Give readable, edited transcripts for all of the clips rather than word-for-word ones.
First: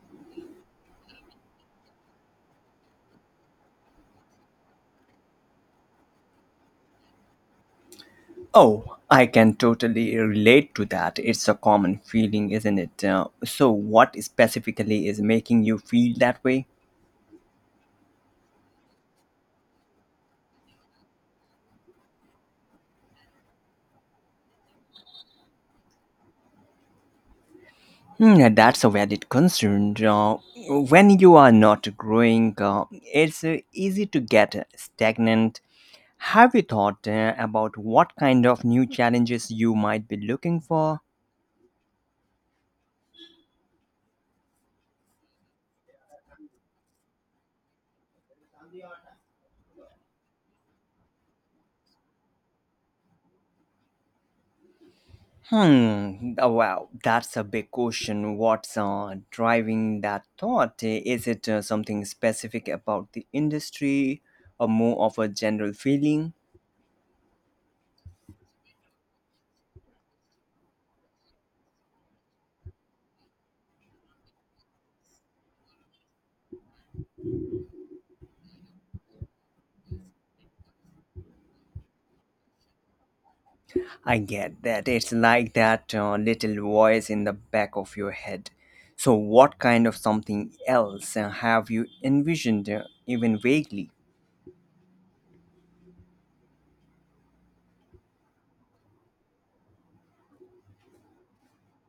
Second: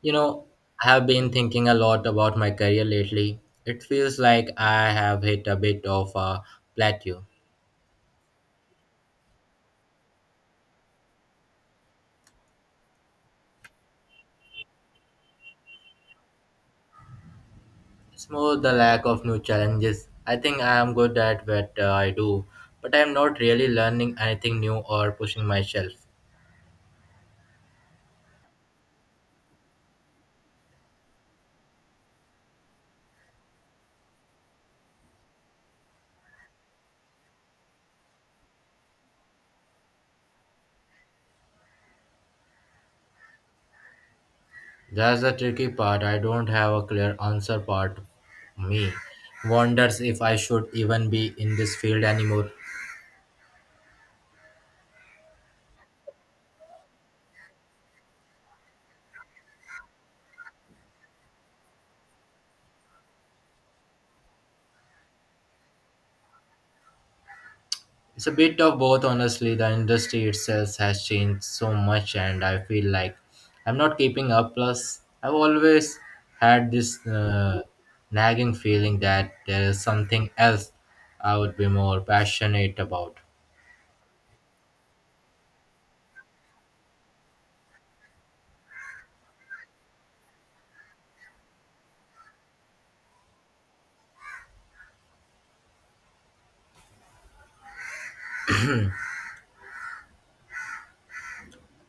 You know, I have been thinking a lot about my career lately. It feels like I have hit a bit of a plateau. Oh, I can totally relate to that. It's a common feeling, isn't it? So, what specifically is making you feel that way? It's more the lack of new challenges. I think I am good at what I do, but I am not really learning anything new or pushing myself. Hmm, that's a valid concern. When you are not growing, it's easy to get stagnant. Have you thought about what kind of new challenges you might be looking for? That's the tricky part. I don't have a clear answer part. Of Me wonders if I should even be in this field anymore. Hmm. Wow, that's a big question. What's driving that thought? Is it something specific about the industry, or more of a general feeling? It's a bit of both, honestly. The industry itself has changed so much, and I feel like I'm not keeping up. Plus, I've always had this nagging feeling that there is something else I would be more passionate about. I get that. It's like that little voice in the back of your head. So, what kind of something else have you envisioned, even vaguely?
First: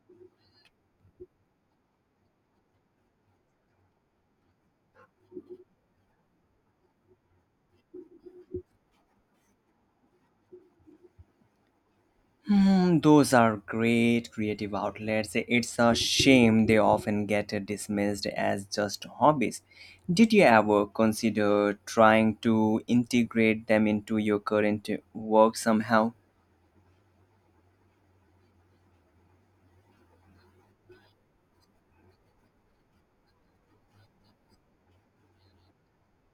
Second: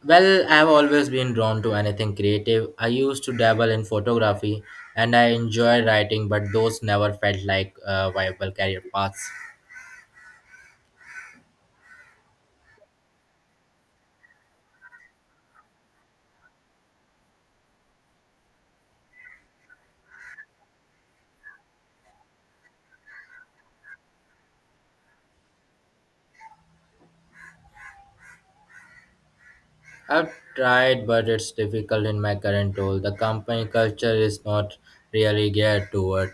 Well, I've always been drawn to anything creative. I used to dabble in photography and I enjoy writing, but those never felt like viable career paths. Hmm, those are great creative outlets. It's a shame they often get dismissed as just hobbies. Did you ever consider trying to integrate them into your current work somehow? I've tried, but it's difficult in my current role. The company culture is not really geared toward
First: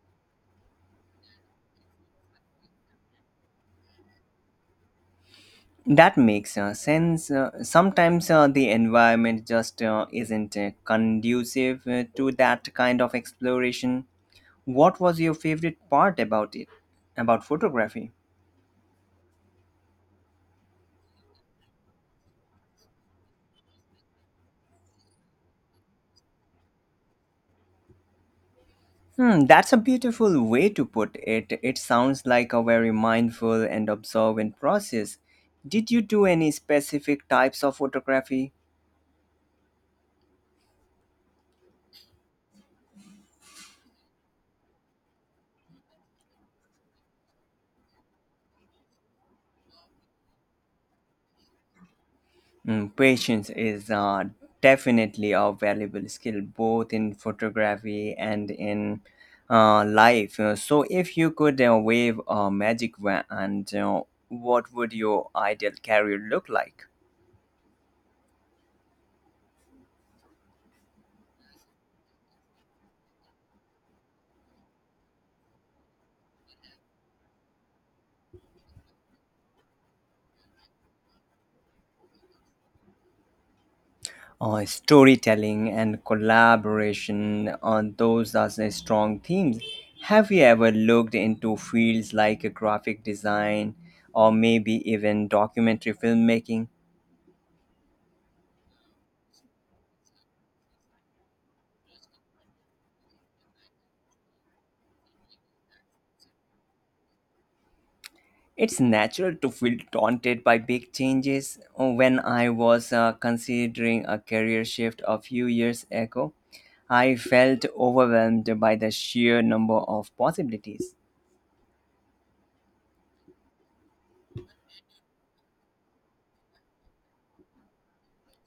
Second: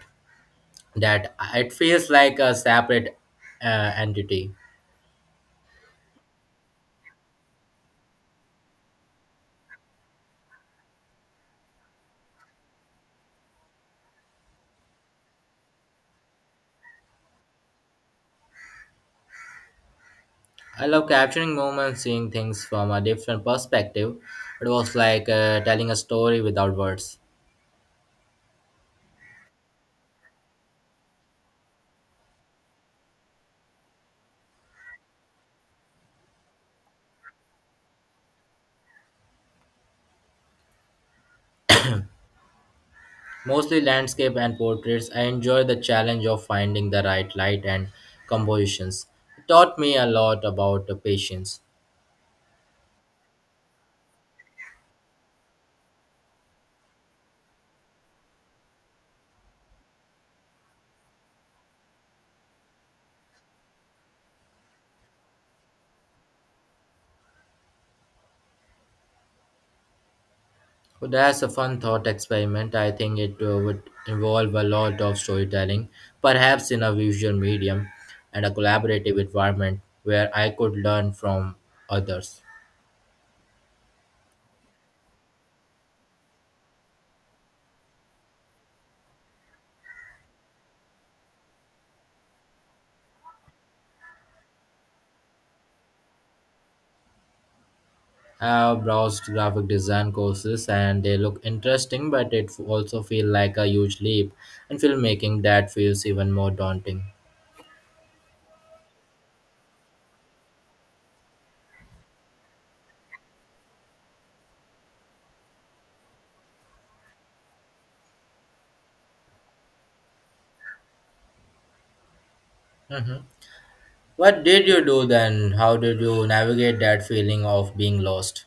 that. It feels like a separate entity. That makes sense. Sometimes the environment just isn't conducive to that kind of exploration. What was your favorite part about it, about photography? I love capturing moments, seeing things from a different perspective. It was like telling a story without words. Hmm, that's a beautiful way to put it. It sounds like a very mindful and observant process. Did you do any specific types of photography? Mostly landscape and portraits, I enjoy the challenge of finding the right light and compositions. It taught me a lot about the patience. Hmm, patience is definitely a valuable skill both in photography and in life. So, if you could wave a magic wand, what would your ideal career look like? But that's a fun thought experiment. I think it would involve a lot of storytelling, perhaps in a visual medium and a collaborative environment where I could learn from others. Storytelling and collaboration on those are the strong themes. Have you ever looked into fields like graphic design or maybe even documentary filmmaking? I've browsed graphic design courses and they look interesting, but it also feel like a huge leap in filmmaking that feels even more daunting. It's natural to feel daunted by big changes. When I was considering a career shift a few years ago, I felt overwhelmed by the sheer number of possibilities. Mhm. What did you do then? How did you navigate that feeling of being lost?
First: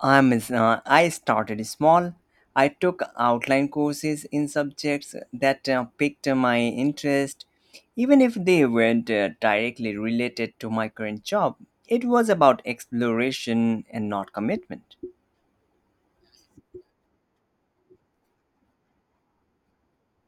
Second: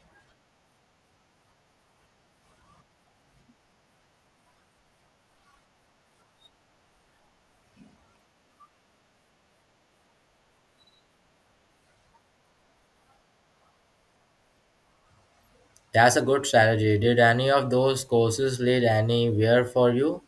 I started small. I took outline courses in subjects that piqued my interest, even if they weren't directly related to my current job. It was about exploration and not commitment. That's a good strategy. Did any of those courses lead anywhere for you?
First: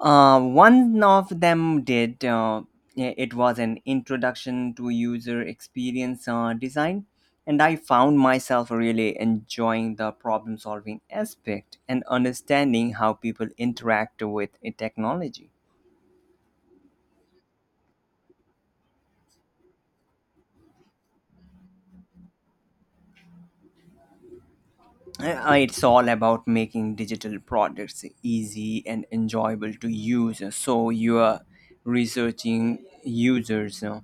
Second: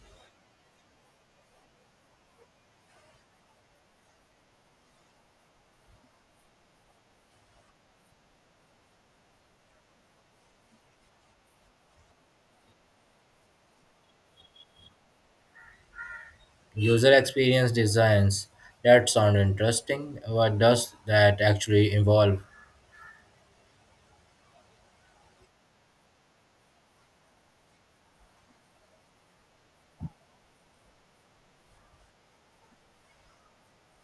One of them did. I- it was an introduction to user experience design, and I found myself really enjoying the problem solving aspect and understanding how people interact with a technology. User experience designs. That sounds interesting. What does that actually involve? It's all about making digital products easy and enjoyable to use. So you are researching users. You know,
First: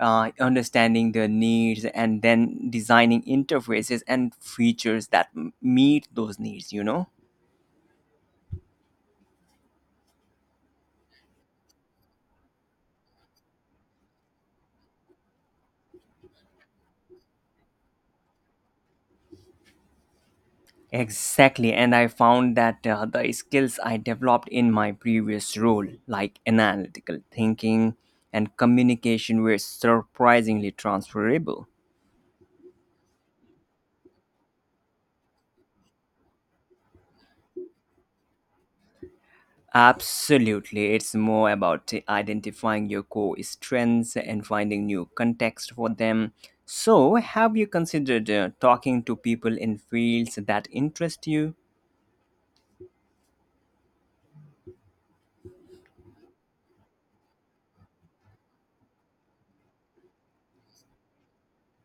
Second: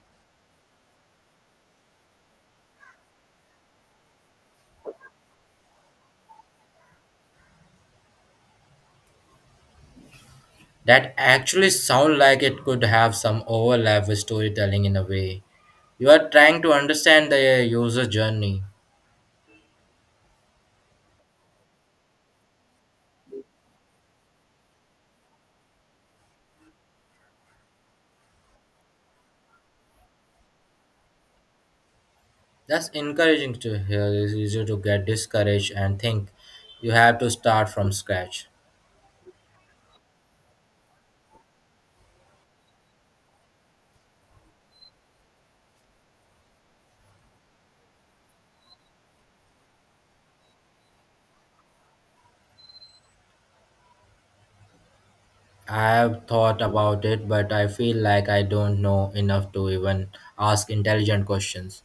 understanding their needs and then designing interfaces and features that meet those needs, you know. That actually sounds like it could have some overlap with storytelling in a way. You are trying to understand the user journey. Exactly, and I found that the skills I developed in my previous role, like analytical thinking and communication, were surprisingly transferable. That's encouraging to hear. It's easy to get discouraged and think you have to start from scratch. Absolutely. It's more about identifying your core strengths and finding new context for them. So, have you considered talking to people in fields that interest you? I've thought about it, but I feel like I don't know enough to even ask intelligent questions.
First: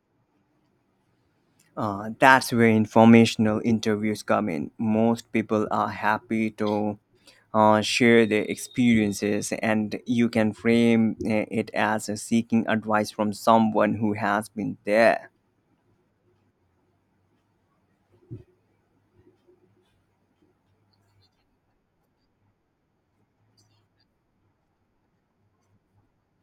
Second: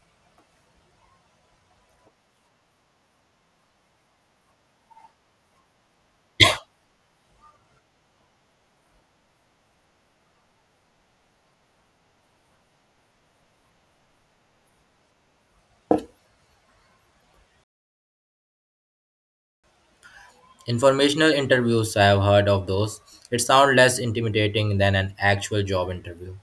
That's where informational interviews come in. Most people are happy to share their experiences, and you can frame it as seeking advice from someone who has been there. Informational interviews, I have heard of those. It sounds less intimidating than an actual job interview.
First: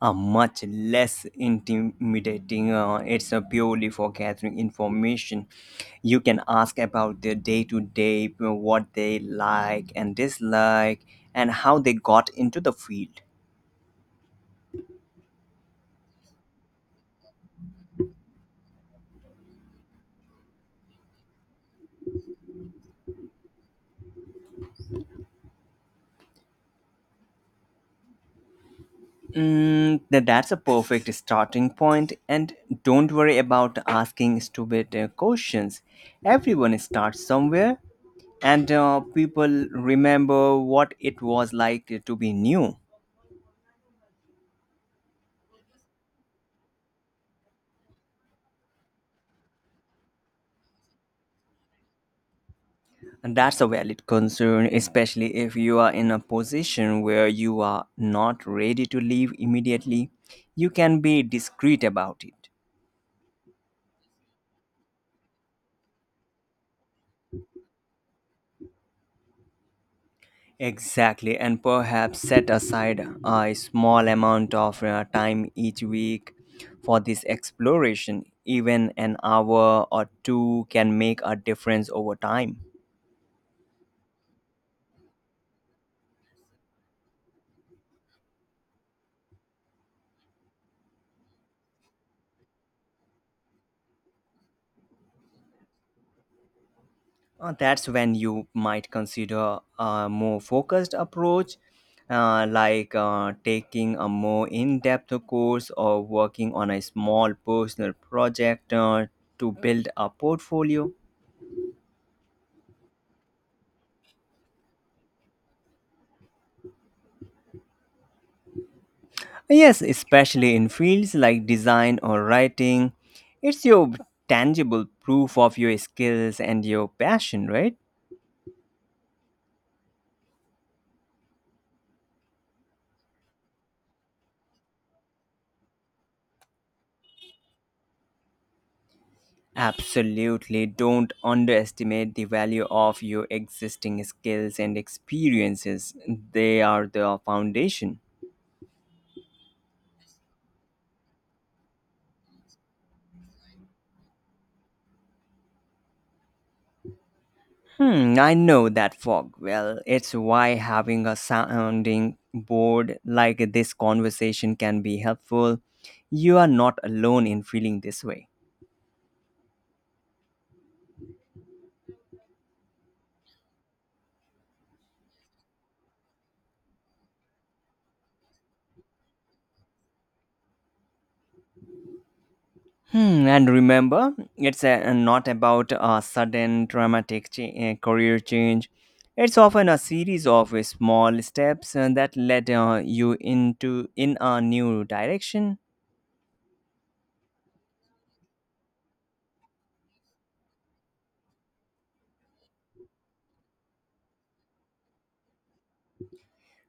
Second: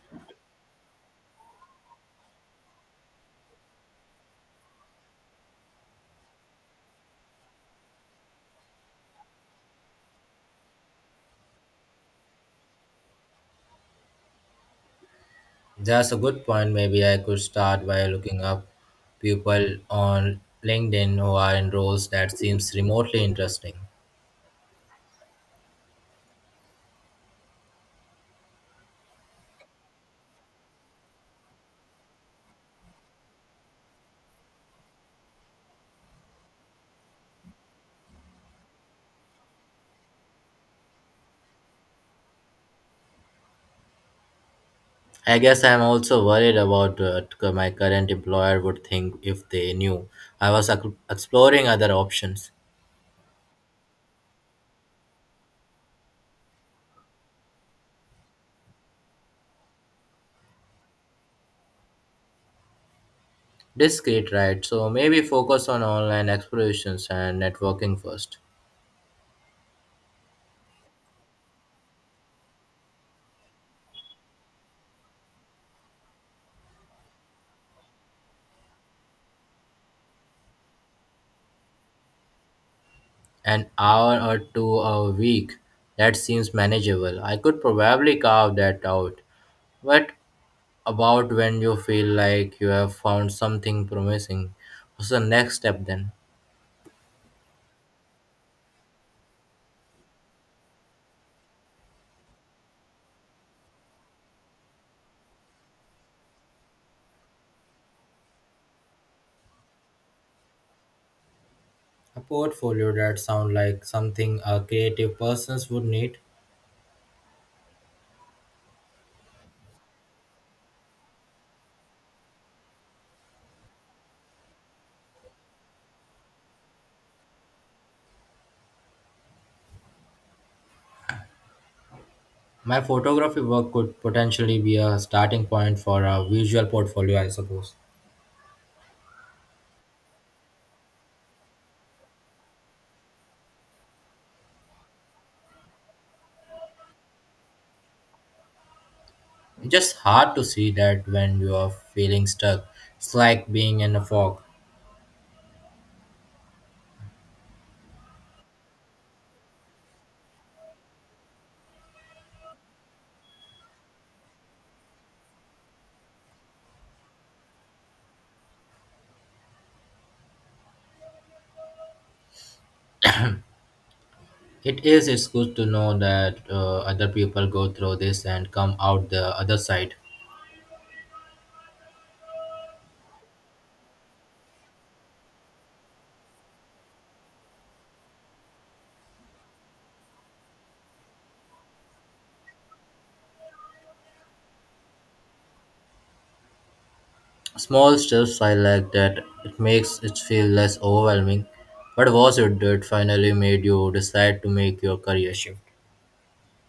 Are much less intimidating. It's purely for gathering information. You can ask about their day to day, what they like and dislike, and how they got into the field. That's a good point. Maybe I could start by looking up people on LinkedIn who are in roles that seems remotely interesting. That's a perfect starting point, and don't worry about asking stupid questions. Everyone starts somewhere, and people remember what it was like to be new. I guess I'm also worried about what my current employer would think if they knew I was exploring other options. And that's a valid concern, especially if you are in a position where you are not ready to leave immediately. You can be discreet about it. Discrete, right? So maybe focus on online explorations and networking first. Exactly, and perhaps set aside a small amount of time each week for this exploration. Even an hour or two can make a difference over time. An hour or two a week, that seems manageable. I could probably carve that out. What about when you feel like you have found something promising? What's the next step then? That's when you might consider a more focused approach, like taking a more in depth course or working on a small personal project to build a portfolio. A portfolio that sounds like something a creative persons would need. Yes, especially in fields like design or writing, it's your tangible proof of your skills and your passion, right? My photography work could potentially be a starting point for a visual portfolio, I suppose. Absolutely. Don't underestimate the value of your existing skills and experiences. They are the foundation. Just hard to see that when you are feeling stuck. It's like being in a fog. Hmm, I know that fog. Well, it's why having a sounding board like this conversation can be helpful. You are not alone in feeling this way. It is, it's good to know that other people go through this and come out the other side. Hmm, and remember, it's not about a sudden career change. It's often a series of small steps that led you into in a new direction. Small steps I like that it makes it feel less overwhelming. But was it that finally made you decide to make your career shift?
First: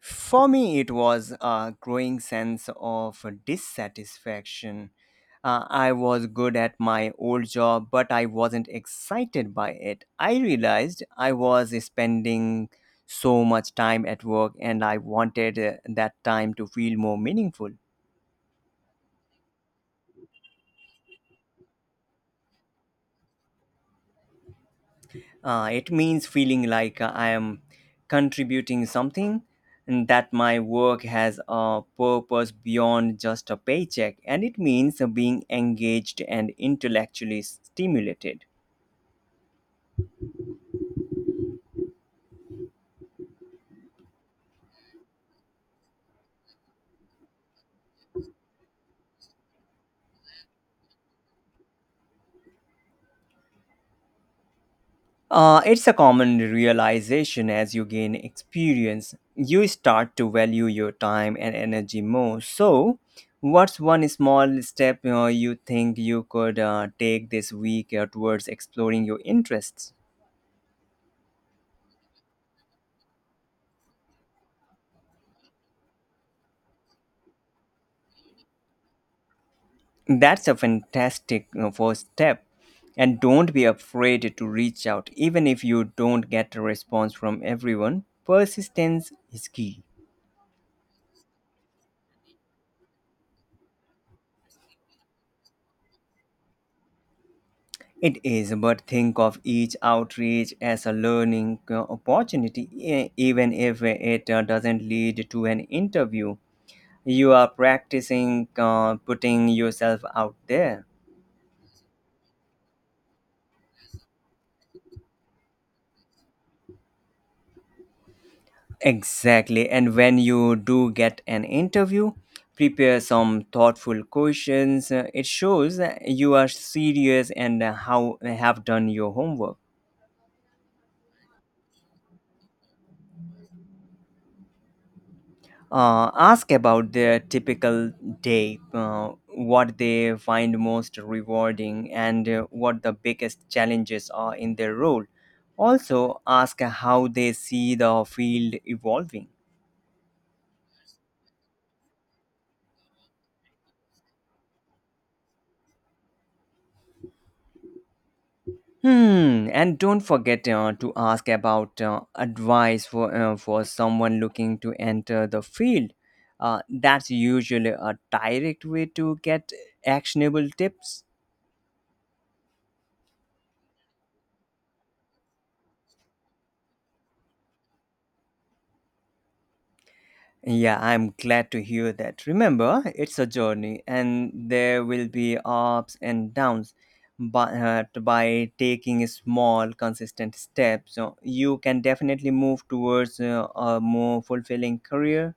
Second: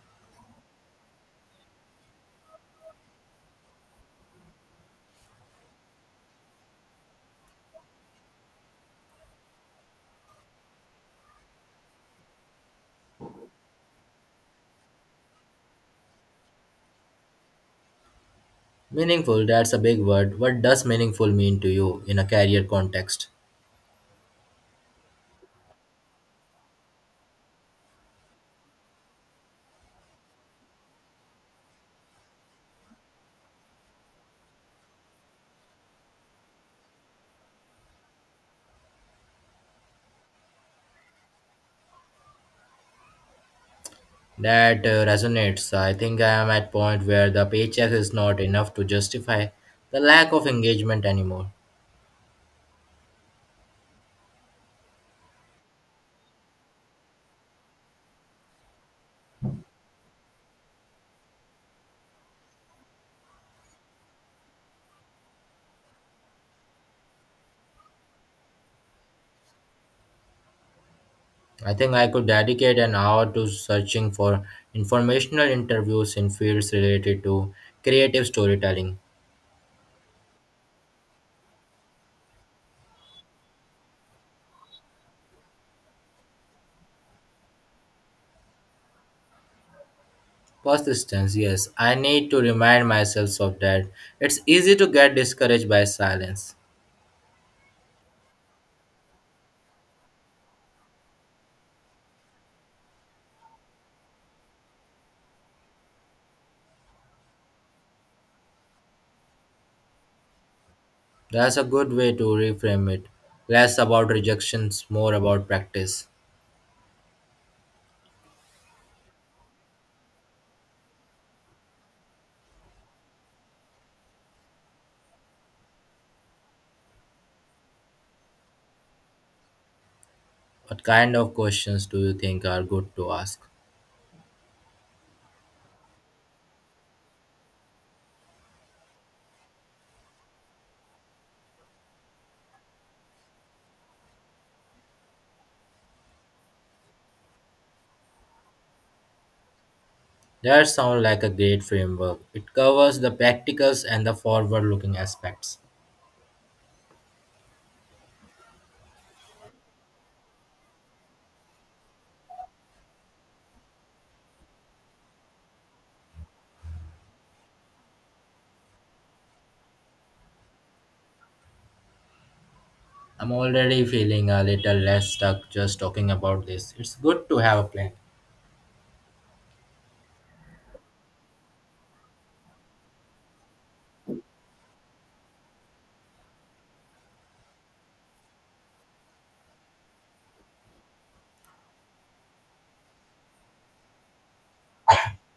For me, it was a growing sense of dissatisfaction. I was good at my old job, but I wasn't excited by it. I realized I was spending so much time at work and I wanted that time to feel more meaningful. Meaningful, that's a big word. What does meaningful mean to you in a career context? It means feeling like I am contributing something and that my work has a purpose beyond just a paycheck. And it means being engaged and intellectually stimulated. That resonates. I think I am at point where the paycheck is not enough to justify the lack of engagement anymore. It's a common realization as you gain experience. You start to value your time and energy more. So, what's one small step you think you could take this week towards exploring your interests? I think I could dedicate an hour to searching for informational interviews in fields related to creative storytelling. That's a fantastic first step. And don't be afraid to reach out, even if you don't get a response from everyone. Persistence is key. Persistence, yes. I need to remind myself of that. It's easy to get discouraged by silence. It is, but think of each outreach as a learning opportunity, even if it doesn't lead to an interview. You are practicing putting yourself out there. That's a good way to reframe it. Less about rejections, more about practice. Exactly. And when you do get an interview, prepare some thoughtful questions. It shows that you are serious and how have done your homework. What kind of questions do you think are good to ask? Ask about their typical day, what they find most rewarding, and what the biggest challenges are in their role. Also, ask how they see the field evolving. That sounds like a great framework. It covers the practicals and the forward looking aspects. Hmm. And don't forget to ask about advice for someone looking to enter the field. That's usually a direct way to get actionable tips. I'm already feeling a little less stuck just talking about this. It's good to have a plan. Yeah, I'm glad to hear that. Remember, it's a journey, and there will be ups and downs. But by taking small, consistent steps, you can definitely move towards a more fulfilling career.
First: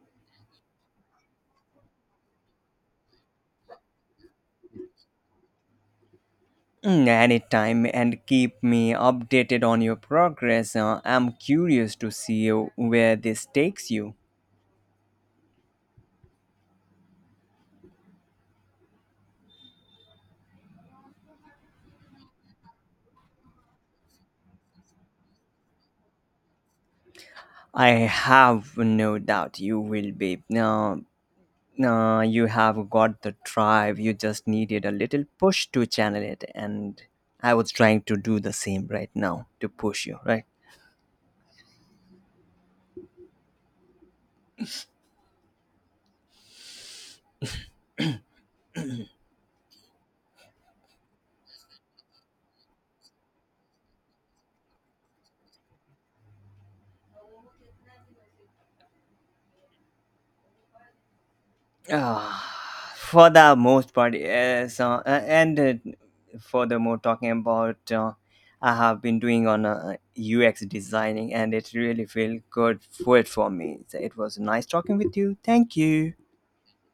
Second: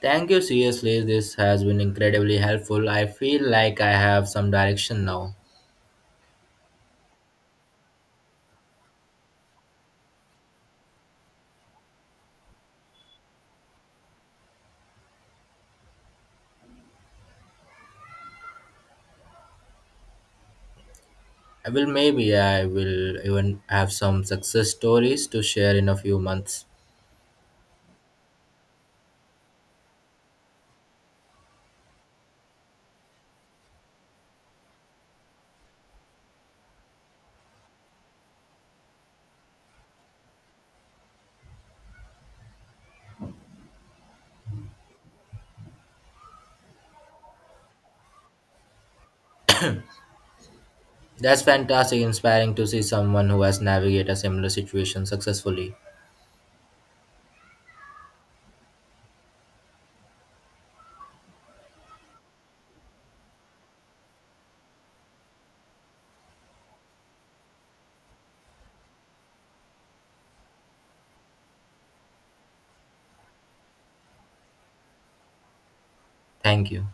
Thank you, seriously. This has been incredibly helpful. I feel like I have some direction now. Mm, anytime, and keep me updated on your progress. I'm curious to see where this takes you. I will maybe I will even have some success stories to share in a few months. I have no doubt you will be. No, no, you have got the drive. You just needed a little push to channel it, and I was trying to do the same right now to push you, right? That's fantastic, inspiring to see someone who has navigated a similar situation successfully. Ah, for the most part, yes. And Furthermore, talking about I have been doing on UX designing, and it really feel good for me. So it was nice talking with you. Thank you. Thank you.